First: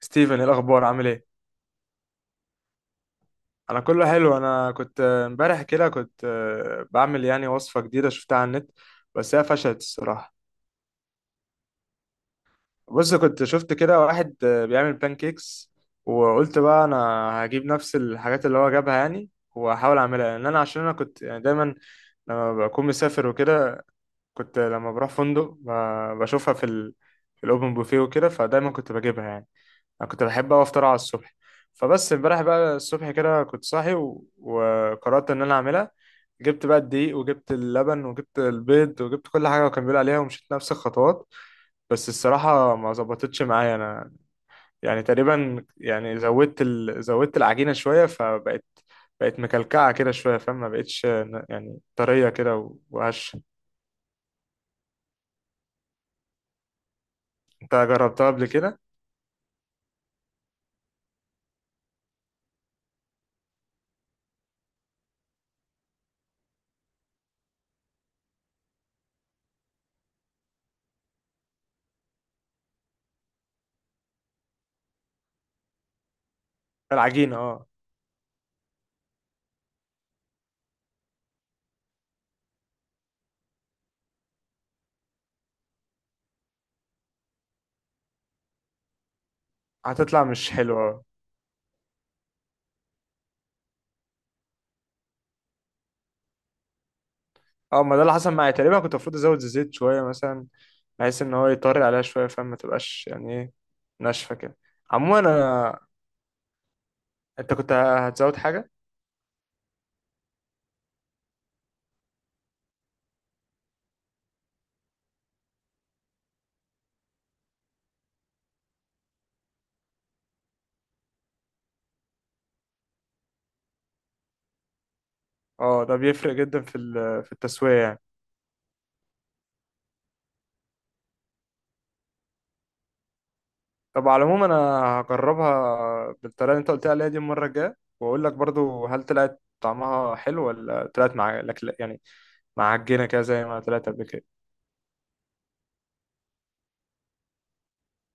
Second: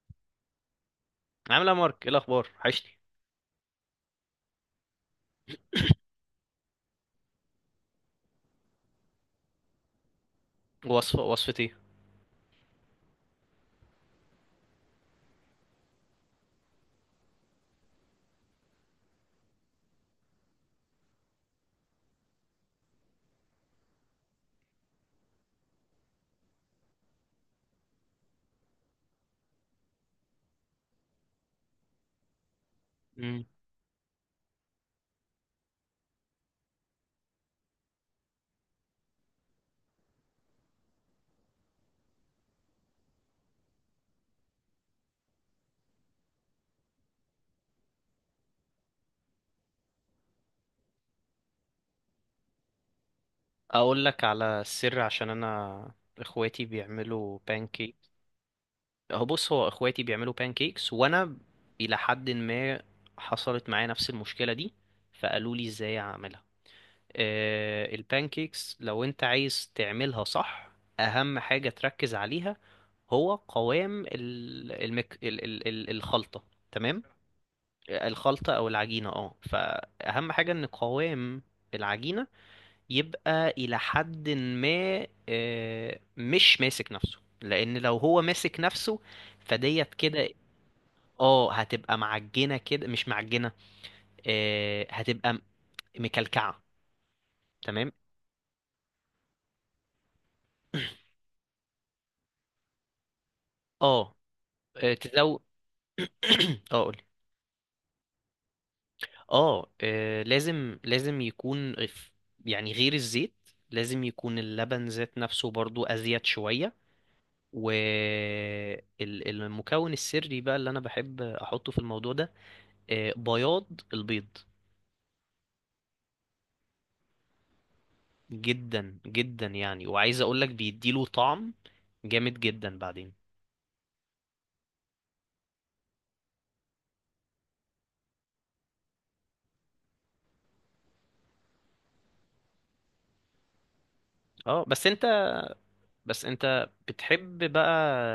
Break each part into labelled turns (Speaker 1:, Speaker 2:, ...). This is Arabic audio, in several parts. Speaker 1: ستيفن، إيه الاخبار؟ عامل ايه؟
Speaker 2: عامل ايه يا مارك؟ ايه الاخبار؟ وحشني.
Speaker 1: انا كله حلو. انا كنت امبارح كده كنت بعمل يعني وصفه جديده شفتها على النت. بس هي فشلت الصراحه.
Speaker 2: وصفتي؟
Speaker 1: بص، كنت شفت كده واحد بيعمل بانكيكس. وقلت بقى انا هجيب نفس الحاجات اللي هو جابها يعني. واحاول اعملها لان انا عشان انا كنت يعني دايما لما بكون مسافر وكده. كنت لما بروح فندق بشوفها في في الاوبن بوفيه وكده، فدايما كنت بجيبها يعني. انا كنت بحب اوي افطر على الصبح. فبس امبارح بقى الصبح كده
Speaker 2: مم.
Speaker 1: كنت صاحي وقررت ان انا اعملها. جبت بقى الدقيق وجبت اللبن وجبت البيض وجبت كل حاجه وكان بيقول عليها ومشيت نفس الخطوات. بس الصراحه ما ظبطتش معايا انا، يعني تقريبا يعني زودت العجينه شويه فبقت. بقت مكلكعه كده شويه، فاهم؟ ما بقتش يعني طريه كده وهشه.
Speaker 2: اقول لك على السر، عشان انا اخواتي بيعملوا
Speaker 1: انت
Speaker 2: بانكيك.
Speaker 1: جربتها قبل كده؟
Speaker 2: هو بص، هو اخواتي بيعملوا بانكيكس، وانا الى حد ما حصلت معايا نفس المشكله دي، فقالوا لي ازاي اعملها. البانكيكس لو انت عايز تعملها صح، اهم حاجه تركز عليها هو قوام ال- المك... ال... ال... ال- الخلطه. تمام.
Speaker 1: العجينه، اه.
Speaker 2: الخلطة أو العجينة، فأهم حاجة إن قوام العجينة يبقى إلى حد ما مش ماسك نفسه، لأن لو هو ماسك نفسه فديت
Speaker 1: هتطلع
Speaker 2: كده.
Speaker 1: مش حلوه.
Speaker 2: اه، هتبقى معجنة كده، مش معجنة. هتبقى مكلكعة.
Speaker 1: اه،
Speaker 2: تمام.
Speaker 1: ما ده اللي حصل معايا. تقريبا كنت المفروض ازود الزيت شويه مثلا، بحيث ان هو يطري عليها شويه فما تبقاش يعني ايه،
Speaker 2: اه
Speaker 1: ناشفه كده.
Speaker 2: آه،
Speaker 1: عموما
Speaker 2: لو
Speaker 1: انا،
Speaker 2: اه قولي.
Speaker 1: انت كنت هتزود حاجه؟
Speaker 2: لازم يكون يعني غير الزيت. لازم يكون اللبن ذات نفسه برضو أزيد شوية. والمكون السري بقى اللي انا بحب احطه في الموضوع ده، بياض البيض.
Speaker 1: اه، ده بيفرق جدا في في التسويه يعني.
Speaker 2: جدا جدا يعني، وعايز اقول لك بيديله طعم جامد جدا بعدين.
Speaker 1: طب على العموم انا هجربها بالطريقه اللي انت قلت عليها دي المره الجايه، واقول لك برضو هل طلعت طعمها حلو ولا طلعت مع لك يعني معجنه كده زي ما طلعت قبل كده.
Speaker 2: اه، بس انت بتحب بقى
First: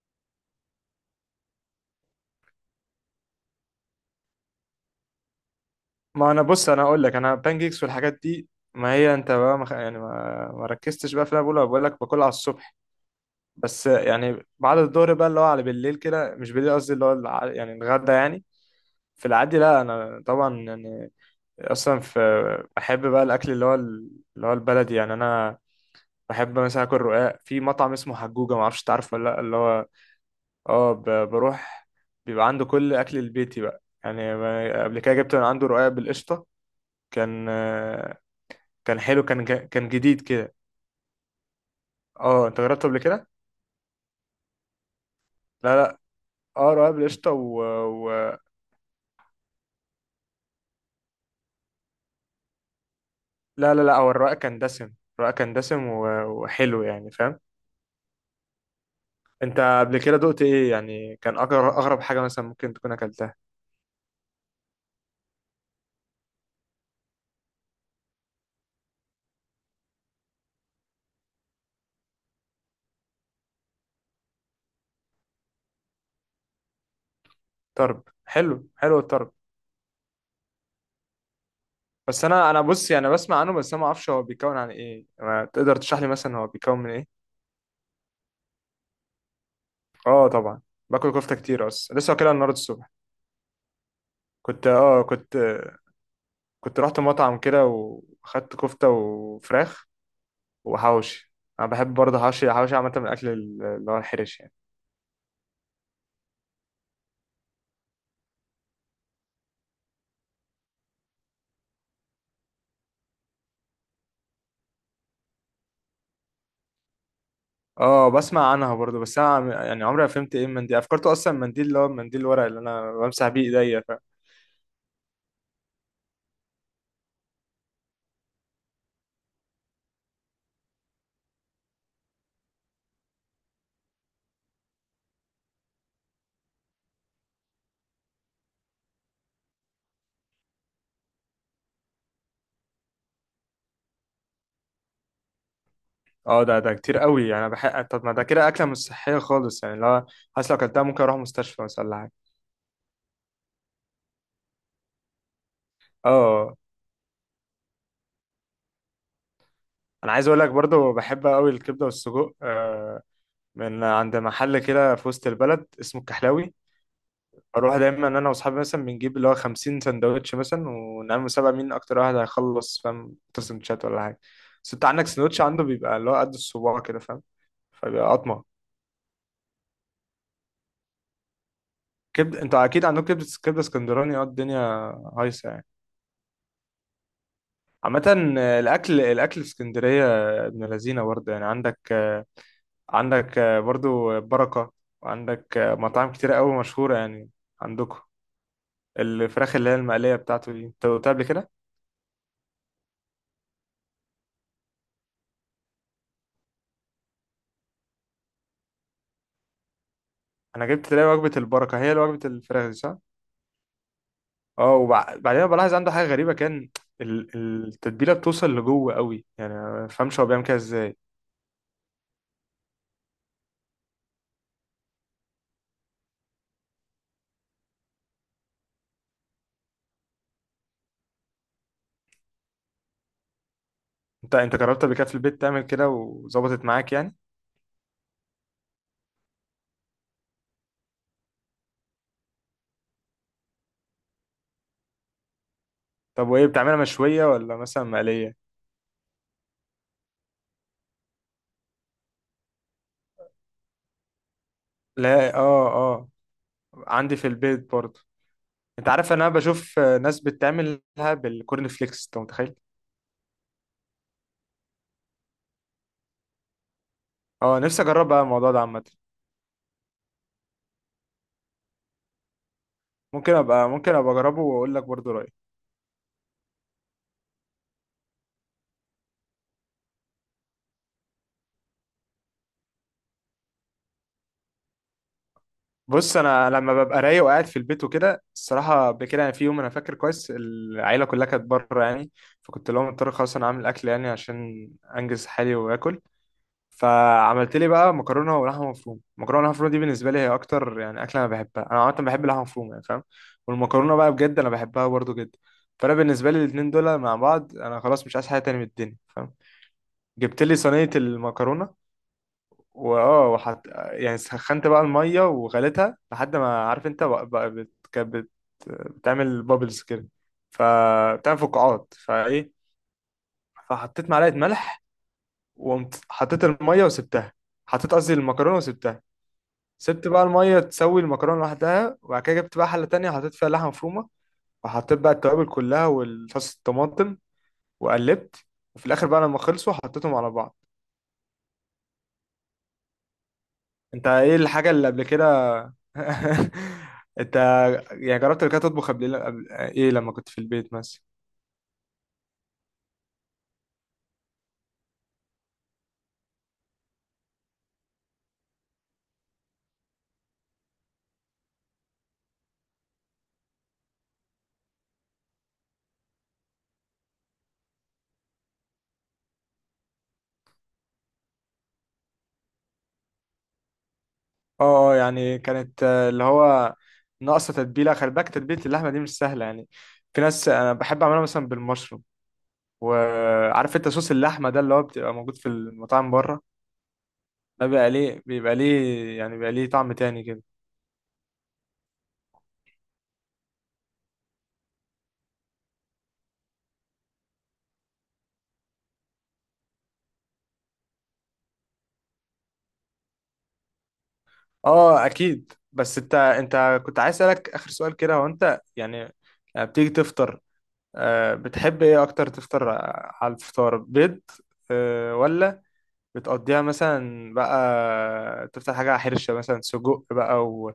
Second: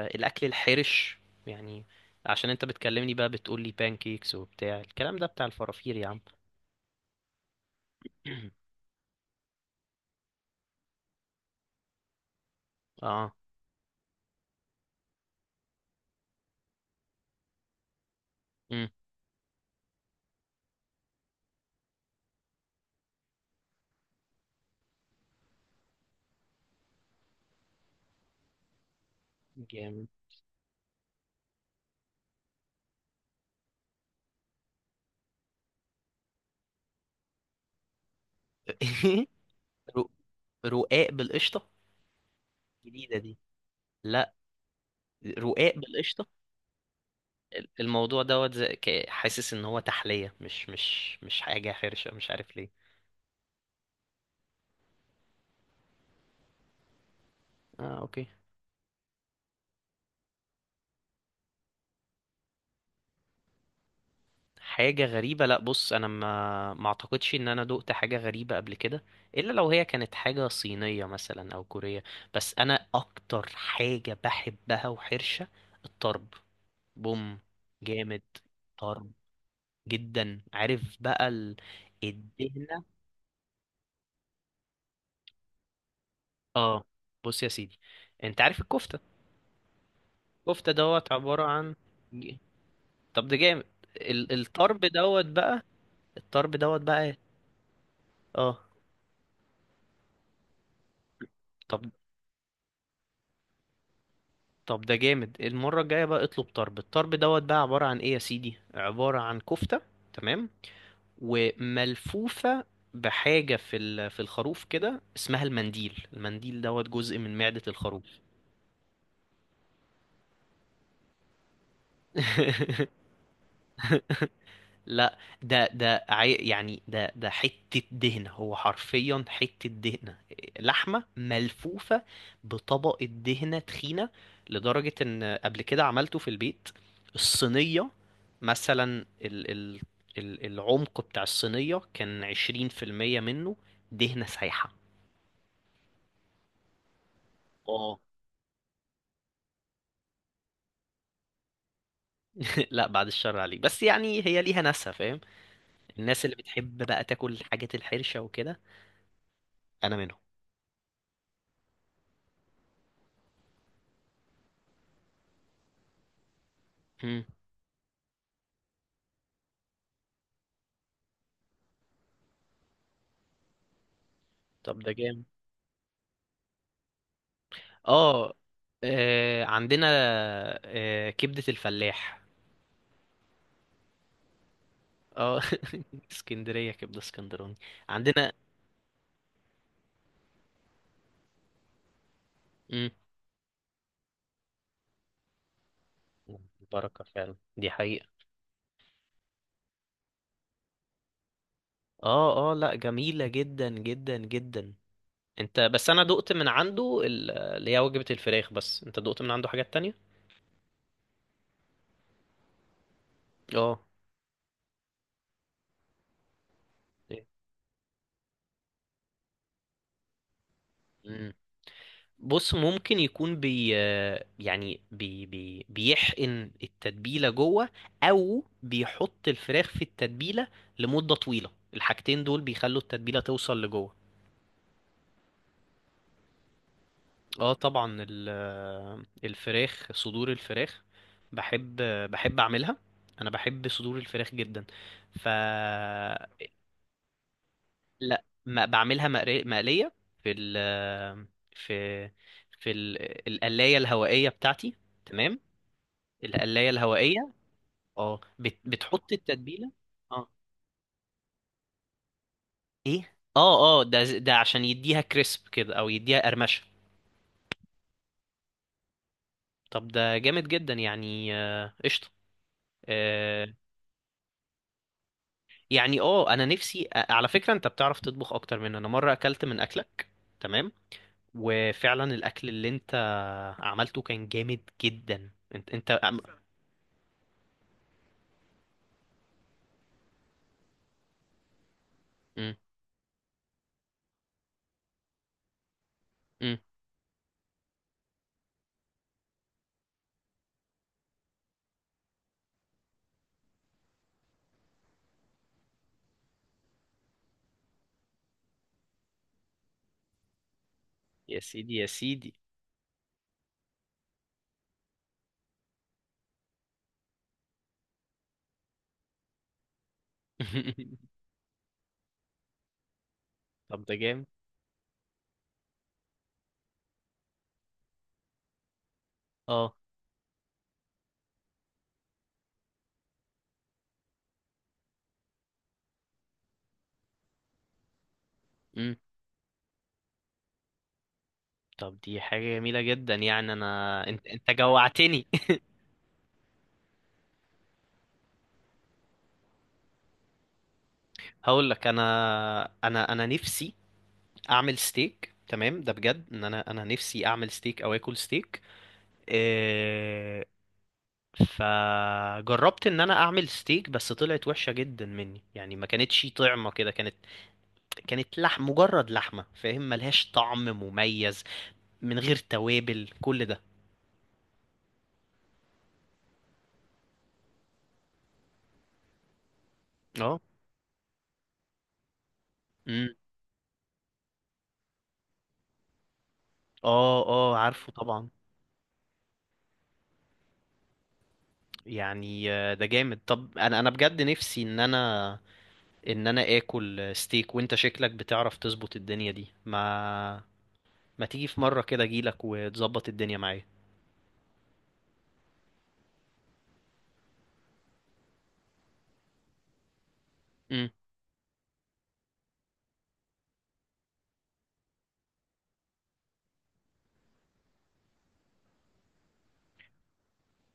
Speaker 2: الاكل الحرش، يعني عشان انت بتكلمني بقى بتقول لي بانكيكس وبتاع الكلام ده بتاع الفرافير يا عم.
Speaker 1: ما انا بص، انا اقول لك، انا بان كيكس والحاجات دي، ما هي انت بقى يعني ما ركزتش بقى في اللي انا بقوله. بقول لك باكلها على الصبح،
Speaker 2: اه.
Speaker 1: بس يعني بعد الظهر بقى، اللي هو على بالليل كده. مش بالليل، قصدي اللي هو يعني الغدا يعني.
Speaker 2: امم
Speaker 1: في العادي لا، انا طبعا يعني اصلا في، بحب بقى الاكل اللي هو اللي هو البلدي يعني. انا بحب مثلا اكل رقاق في مطعم اسمه حجوجة، ما اعرفش تعرف ولا لا، اللي هو،
Speaker 2: جامد.
Speaker 1: اه، بروح. بيبقى عنده كل اكل البيتي بقى يعني. قبل كده جبت من عنده رقاق بالقشطة. كان آه، كان حلو، كان
Speaker 2: رو-
Speaker 1: جديد كده.
Speaker 2: رقاق بالقشطه
Speaker 1: اه، انت جربته قبل
Speaker 2: جديده
Speaker 1: كده؟
Speaker 2: دي؟ لا. رقاق
Speaker 1: لا لا.
Speaker 2: بالقشطه.
Speaker 1: اه، رقاق بالقشطة.
Speaker 2: الموضوع دوت، حاسس ان هو تحلية، مش حاجة حرشة، مش عارف ليه.
Speaker 1: لا لا لا، هو الرقاق كان دسم. الرقاق كان دسم وحلو يعني، فاهم؟
Speaker 2: اه، اوكي.
Speaker 1: انت قبل كده دقت ايه يعني؟ كان اغرب اغرب حاجه مثلا ممكن تكون اكلتها؟
Speaker 2: حاجة غريبة؟ لا، بص، انا ما اعتقدش ان انا دقت حاجة غريبة قبل كده، الا لو هي كانت حاجة صينية مثلا او كورية. بس انا اكتر حاجة بحبها وحرشة، الطرب. بوم.
Speaker 1: طرب،
Speaker 2: جامد.
Speaker 1: حلو حلو
Speaker 2: طرب.
Speaker 1: الطرب.
Speaker 2: جدا. عارف بقى
Speaker 1: بس انا
Speaker 2: الدهنة.
Speaker 1: بص، يعني بسمع عنه بس انا ما اعرفش هو بيتكون عن ايه. ما تقدر تشرح لي مثلا هو بيتكون
Speaker 2: اه،
Speaker 1: من ايه؟
Speaker 2: بص يا سيدي، انت عارف الكفتة؟
Speaker 1: اه طبعا،
Speaker 2: الكفتة دوت
Speaker 1: باكل كفته
Speaker 2: عبارة
Speaker 1: كتير
Speaker 2: عن…
Speaker 1: اصلا، لسه واكلها النهارده الصبح.
Speaker 2: طب ده جامد. ال-
Speaker 1: كنت
Speaker 2: الطرب
Speaker 1: اه
Speaker 2: دوت
Speaker 1: كنت
Speaker 2: بقى الطرب
Speaker 1: كنت
Speaker 2: دوت
Speaker 1: رحت
Speaker 2: بقى ايه؟
Speaker 1: مطعم كده واخدت
Speaker 2: اه،
Speaker 1: كفته وفراخ وحوشي. انا
Speaker 2: طب
Speaker 1: بحب برضه حوشي حوشي عامه من الاكل اللي هو الحرش يعني.
Speaker 2: طب ده جامد. المرة الجاية بقى اطلب طرب. الطرب دوت بقى عبارة عن ايه يا سيدي؟ عبارة عن كفتة، تمام، وملفوفة بحاجة في في الخروف كده، اسمها المنديل. المنديل دوت جزء من معدة
Speaker 1: اه
Speaker 2: الخروف.
Speaker 1: بسمع عنها برضو، بس انا يعني عمري ما فهمت ايه المنديل. افكرته اصلا المنديل اللي هو المنديل الورق اللي انا بمسح بيه ايديا
Speaker 2: لا، ده يعني ده حتة دهنة. هو حرفيا حتة دهنة، لحمة ملفوفة بطبقة دهنة تخينة. لدرجة ان قبل كده عملته في البيت، الصينية مثلا، العمق بتاع الصينية كان 20% منه دهنة سايحة.
Speaker 1: اه ده كتير قوي يعني. أنا بحق،
Speaker 2: اه.
Speaker 1: طب ما ده كده اكله مش صحيه خالص يعني. لو، حاسس لو اكلتها ممكن اروح مستشفى مثلا ولا حاجه.
Speaker 2: لا، بعد الشر عليك. بس يعني هي ليها ناسها، فاهم، الناس اللي
Speaker 1: اه،
Speaker 2: بتحب بقى تاكل الحاجات الحرشة وكده. انا
Speaker 1: انا
Speaker 2: منهم.
Speaker 1: عايز اقول لك برضو، بحب قوي الكبده والسجق من عند محل كده في وسط البلد اسمه الكحلاوي.
Speaker 2: مم.
Speaker 1: اروح دايما انا واصحابي، مثلا بنجيب اللي هو 50 سندوتش مثلا، ونعمل مسابقه مين اكتر واحد هيخلص، فاهم؟ 6 سندوتشات ولا حاجه. بس
Speaker 2: طب
Speaker 1: انت
Speaker 2: ده
Speaker 1: عندك
Speaker 2: جامد.
Speaker 1: سندوتش، عنده بيبقى اللي هو قد الصباع كده، فاهم؟ فبيبقى
Speaker 2: اه،
Speaker 1: قطمة.
Speaker 2: عندنا كبدة الفلاح.
Speaker 1: كبد، انتوا اكيد عندكم كبدة، كبدة اسكندراني. اه الدنيا
Speaker 2: اه.
Speaker 1: هايصة يعني
Speaker 2: اسكندرية، كبدة اسكندراني عندنا.
Speaker 1: عامة. الأكل في اسكندرية، ابن لذينة برضه يعني. عندك
Speaker 2: مم.
Speaker 1: برضه بركة، وعندك مطاعم كتيرة أوي مشهورة
Speaker 2: بركة،
Speaker 1: يعني.
Speaker 2: فعلا دي
Speaker 1: عندكم
Speaker 2: حقيقة.
Speaker 1: الفراخ اللي هي المقلية بتاعته دي انت قلتها قبل كده.
Speaker 2: اه، اه، لا، جميلة جدا جدا جدا. انت بس، انا دقت من عنده اللي هي وجبة الفراخ، بس انت دقت من عنده حاجات تانية؟
Speaker 1: أنا جبت، تلاقي وجبة البركة هي اللي وجبة الفراخ دي، صح؟
Speaker 2: اه،
Speaker 1: اه. وبعدين بلاحظ عنده حاجة غريبة، كان التتبيلة بتوصل لجوه قوي يعني، ما بفهمش هو بيعمل كده ازاي.
Speaker 2: بص، ممكن يكون يعني بي بي بيحقن التتبيلة جوه، أو بيحط الفراخ في التتبيلة لمدة طويلة. الحاجتين دول بيخلوا التتبيلة توصل لجوه.
Speaker 1: انت جربت قبل كده في البيت تعمل كده وظبطت معاك يعني؟
Speaker 2: اه طبعا، ال- الفراخ صدور الفراخ، بحب بحب أعملها. أنا بحب صدور الفراخ جدا. ف
Speaker 1: طب وايه، بتعملها مشوية ولا مثلا
Speaker 2: لا،
Speaker 1: مقلية؟
Speaker 2: ما بعملها مقلية في ال في في ال- القلاية الهوائية بتاعتي.
Speaker 1: لا
Speaker 2: تمام،
Speaker 1: اه اه،
Speaker 2: القلاية
Speaker 1: عندي في
Speaker 2: الهوائية.
Speaker 1: البيت برضه.
Speaker 2: اه،
Speaker 1: انت
Speaker 2: بتحط
Speaker 1: عارف انا
Speaker 2: التتبيله.
Speaker 1: بشوف ناس
Speaker 2: اه،
Speaker 1: بتعملها بالكورن فليكس، انت متخيل؟
Speaker 2: ايه؟ اه اه، ده عشان يديها كريسب كده، او يديها قرمشه.
Speaker 1: اه نفسي اجرب بقى الموضوع ده عامة.
Speaker 2: طب ده جامد جدا يعني. قشطه. آه،
Speaker 1: ممكن ابقى اجربه واقول لك برضه رأيي.
Speaker 2: يعني انا نفسي على فكره، انت بتعرف تطبخ اكتر مني. انا مره اكلت من اكلك، تمام، وفعلا الاكل اللي انت عملته كان جامد جدا. انت
Speaker 1: بص انا لما ببقى رايق وقاعد في البيت وكده الصراحة بكده يعني. في يوم انا فاكر كويس العيلة كلها كانت بره يعني،
Speaker 2: امم
Speaker 1: فكنت لهم مضطر خلاص انا عامل اكل يعني عشان انجز حالي واكل.
Speaker 2: امم
Speaker 1: فعملت لي بقى مكرونه ولحمه مفرومه. المكرونه واللحمه المفرومه دي بالنسبه لي هي اكتر يعني اكله انا بحبها. انا عامه بحب اللحمه المفرومه يعني، فاهم؟ والمكرونه بقى بجد انا بحبها برضو جدا. فانا بالنسبه لي الاثنين دول مع بعض، انا خلاص مش عايز حاجه تاني من الدنيا، فاهم؟ جبت لي صينيه
Speaker 2: يا سيدي،
Speaker 1: المكرونه،
Speaker 2: يا سيدي.
Speaker 1: واه وحط يعني، سخنت بقى الميه وغليتها لحد ما، عارف انت، بقى بتعمل بابلز كده، فبتعمل فقاعات فايه.
Speaker 2: طب ده
Speaker 1: فحطيت
Speaker 2: جامد.
Speaker 1: معلقه ملح، وقمت حطيت الميه وسبتها. حطيت قصدي المكرونه وسبتها.
Speaker 2: اه.
Speaker 1: سبت بقى المية تسوي المكرونة لوحدها. وبعد كده جبت بقى حلة تانية حطيت فيها لحمة مفرومة، وحطيت بقى التوابل كلها والصوص الطماطم، وقلبت. وفي
Speaker 2: امم
Speaker 1: الآخر بقى لما خلصوا حطيتهم على بعض.
Speaker 2: طب دي حاجه جميله جدا يعني. انا
Speaker 1: أنت
Speaker 2: انت
Speaker 1: إيه
Speaker 2: انت
Speaker 1: الحاجة اللي قبل كده،
Speaker 2: جوعتني.
Speaker 1: أنت يعني جربت قبل كده تطبخ، إيه، لما كنت في البيت مثلا؟
Speaker 2: هقول لك، انا انا نفسي اعمل ستيك، تمام. ده بجد ان انا، نفسي اعمل ستيك او اكل ستيك. إيه فجربت ان انا اعمل ستيك، بس طلعت وحشة جدا مني، يعني ما كانتش طعمة كده، كانت لحم، مجرد لحمة، فاهم، ملهاش طعم مميز من غير توابل كل ده.
Speaker 1: أه أه، يعني كانت اللي هو ناقصة تتبيلة. خلي بالك، تتبيلة اللحمة دي مش سهلة يعني. في
Speaker 2: اه.
Speaker 1: ناس، أنا بحب أعملها مثلا بالمشروم.
Speaker 2: امم
Speaker 1: وعارف أنت صوص اللحمة ده اللي هو بتبقى موجود في المطاعم بره؟
Speaker 2: اه اه،
Speaker 1: ده بيبقى
Speaker 2: عارفه
Speaker 1: ليه،
Speaker 2: طبعا.
Speaker 1: يعني بيبقى ليه طعم تاني كده.
Speaker 2: يعني ده جامد. طب انا بجد نفسي ان انا ان انا اكل ستيك. وانت شكلك بتعرف تظبط الدنيا دي، ما تيجي في مرة كده اجيلك وتظبط الدنيا معايا.
Speaker 1: اه اكيد. بس انت كنت عايز اسالك اخر سؤال كده. هو انت يعني لما بتيجي تفطر،
Speaker 2: مم.
Speaker 1: بتحب ايه اكتر تفطر؟ على الفطار بيض، ولا بتقضيها مثلا بقى تفطر حاجة حرشة مثلا سجق بقى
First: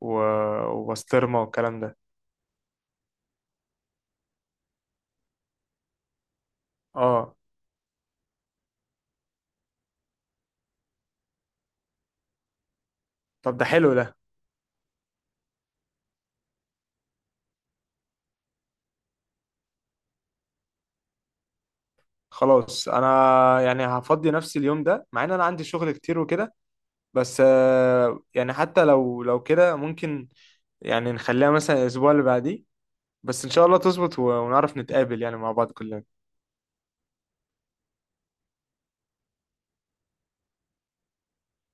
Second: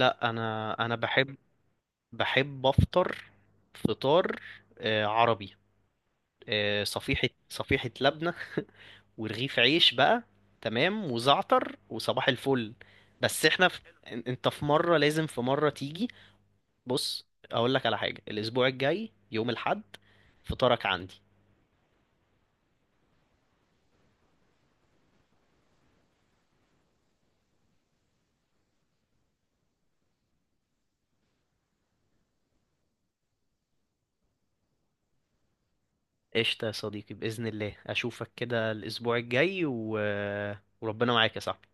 Speaker 1: و...
Speaker 2: انا بحب
Speaker 1: وبسطرمة والكلام ده؟
Speaker 2: بحب افطر فطار عربي، صفيحة
Speaker 1: اه
Speaker 2: صفيحة لبنة ورغيف عيش بقى، تمام، وزعتر، وصباح الفل. بس
Speaker 1: طب ده
Speaker 2: احنا
Speaker 1: حلو ده.
Speaker 2: انت في مرة، لازم في مرة تيجي. بص اقول لك على حاجة، الاسبوع الجاي يوم الاحد فطارك عندي.
Speaker 1: خلاص، انا يعني هفضي نفسي اليوم ده، مع ان انا عندي شغل كتير وكده. بس يعني حتى لو كده ممكن يعني نخليها مثلا الاسبوع اللي بعديه. بس ان شاء الله تظبط ونعرف نتقابل يعني مع بعض كلنا.
Speaker 2: قشطة يا صديقي، بإذن الله أشوفك كده الأسبوع الجاي وربنا معاك يا صاحبي.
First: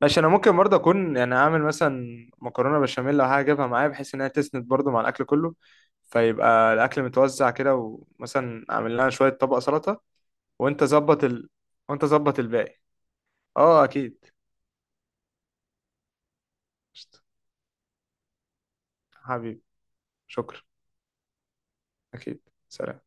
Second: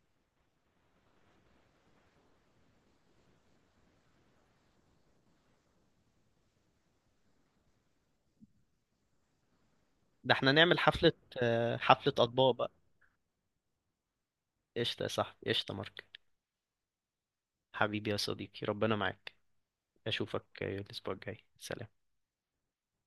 Speaker 1: ماشي، انا ممكن برضه اكون يعني اعمل مثلا مكرونه بشاميل او حاجه اجيبها معايا، بحيث انها تسند برضه مع الاكل كله، فيبقى الاكل متوزع كده. ومثلا اعمل لنا شويه طبق سلطه،
Speaker 2: ده احنا نعمل
Speaker 1: وانت
Speaker 2: حفلة،
Speaker 1: ظبط ال... وانت
Speaker 2: حفلة
Speaker 1: ظبط
Speaker 2: أطباء بقى.
Speaker 1: الباقي. اه اكيد.
Speaker 2: قشطة يا صاحبي، قشطة مارك،
Speaker 1: قشطة.
Speaker 2: حبيبي يا صديقي، ربنا معاك.
Speaker 1: حبيبي،
Speaker 2: أشوفك
Speaker 1: شكرا.
Speaker 2: الأسبوع الجاي. سلام.
Speaker 1: اكيد. سلام.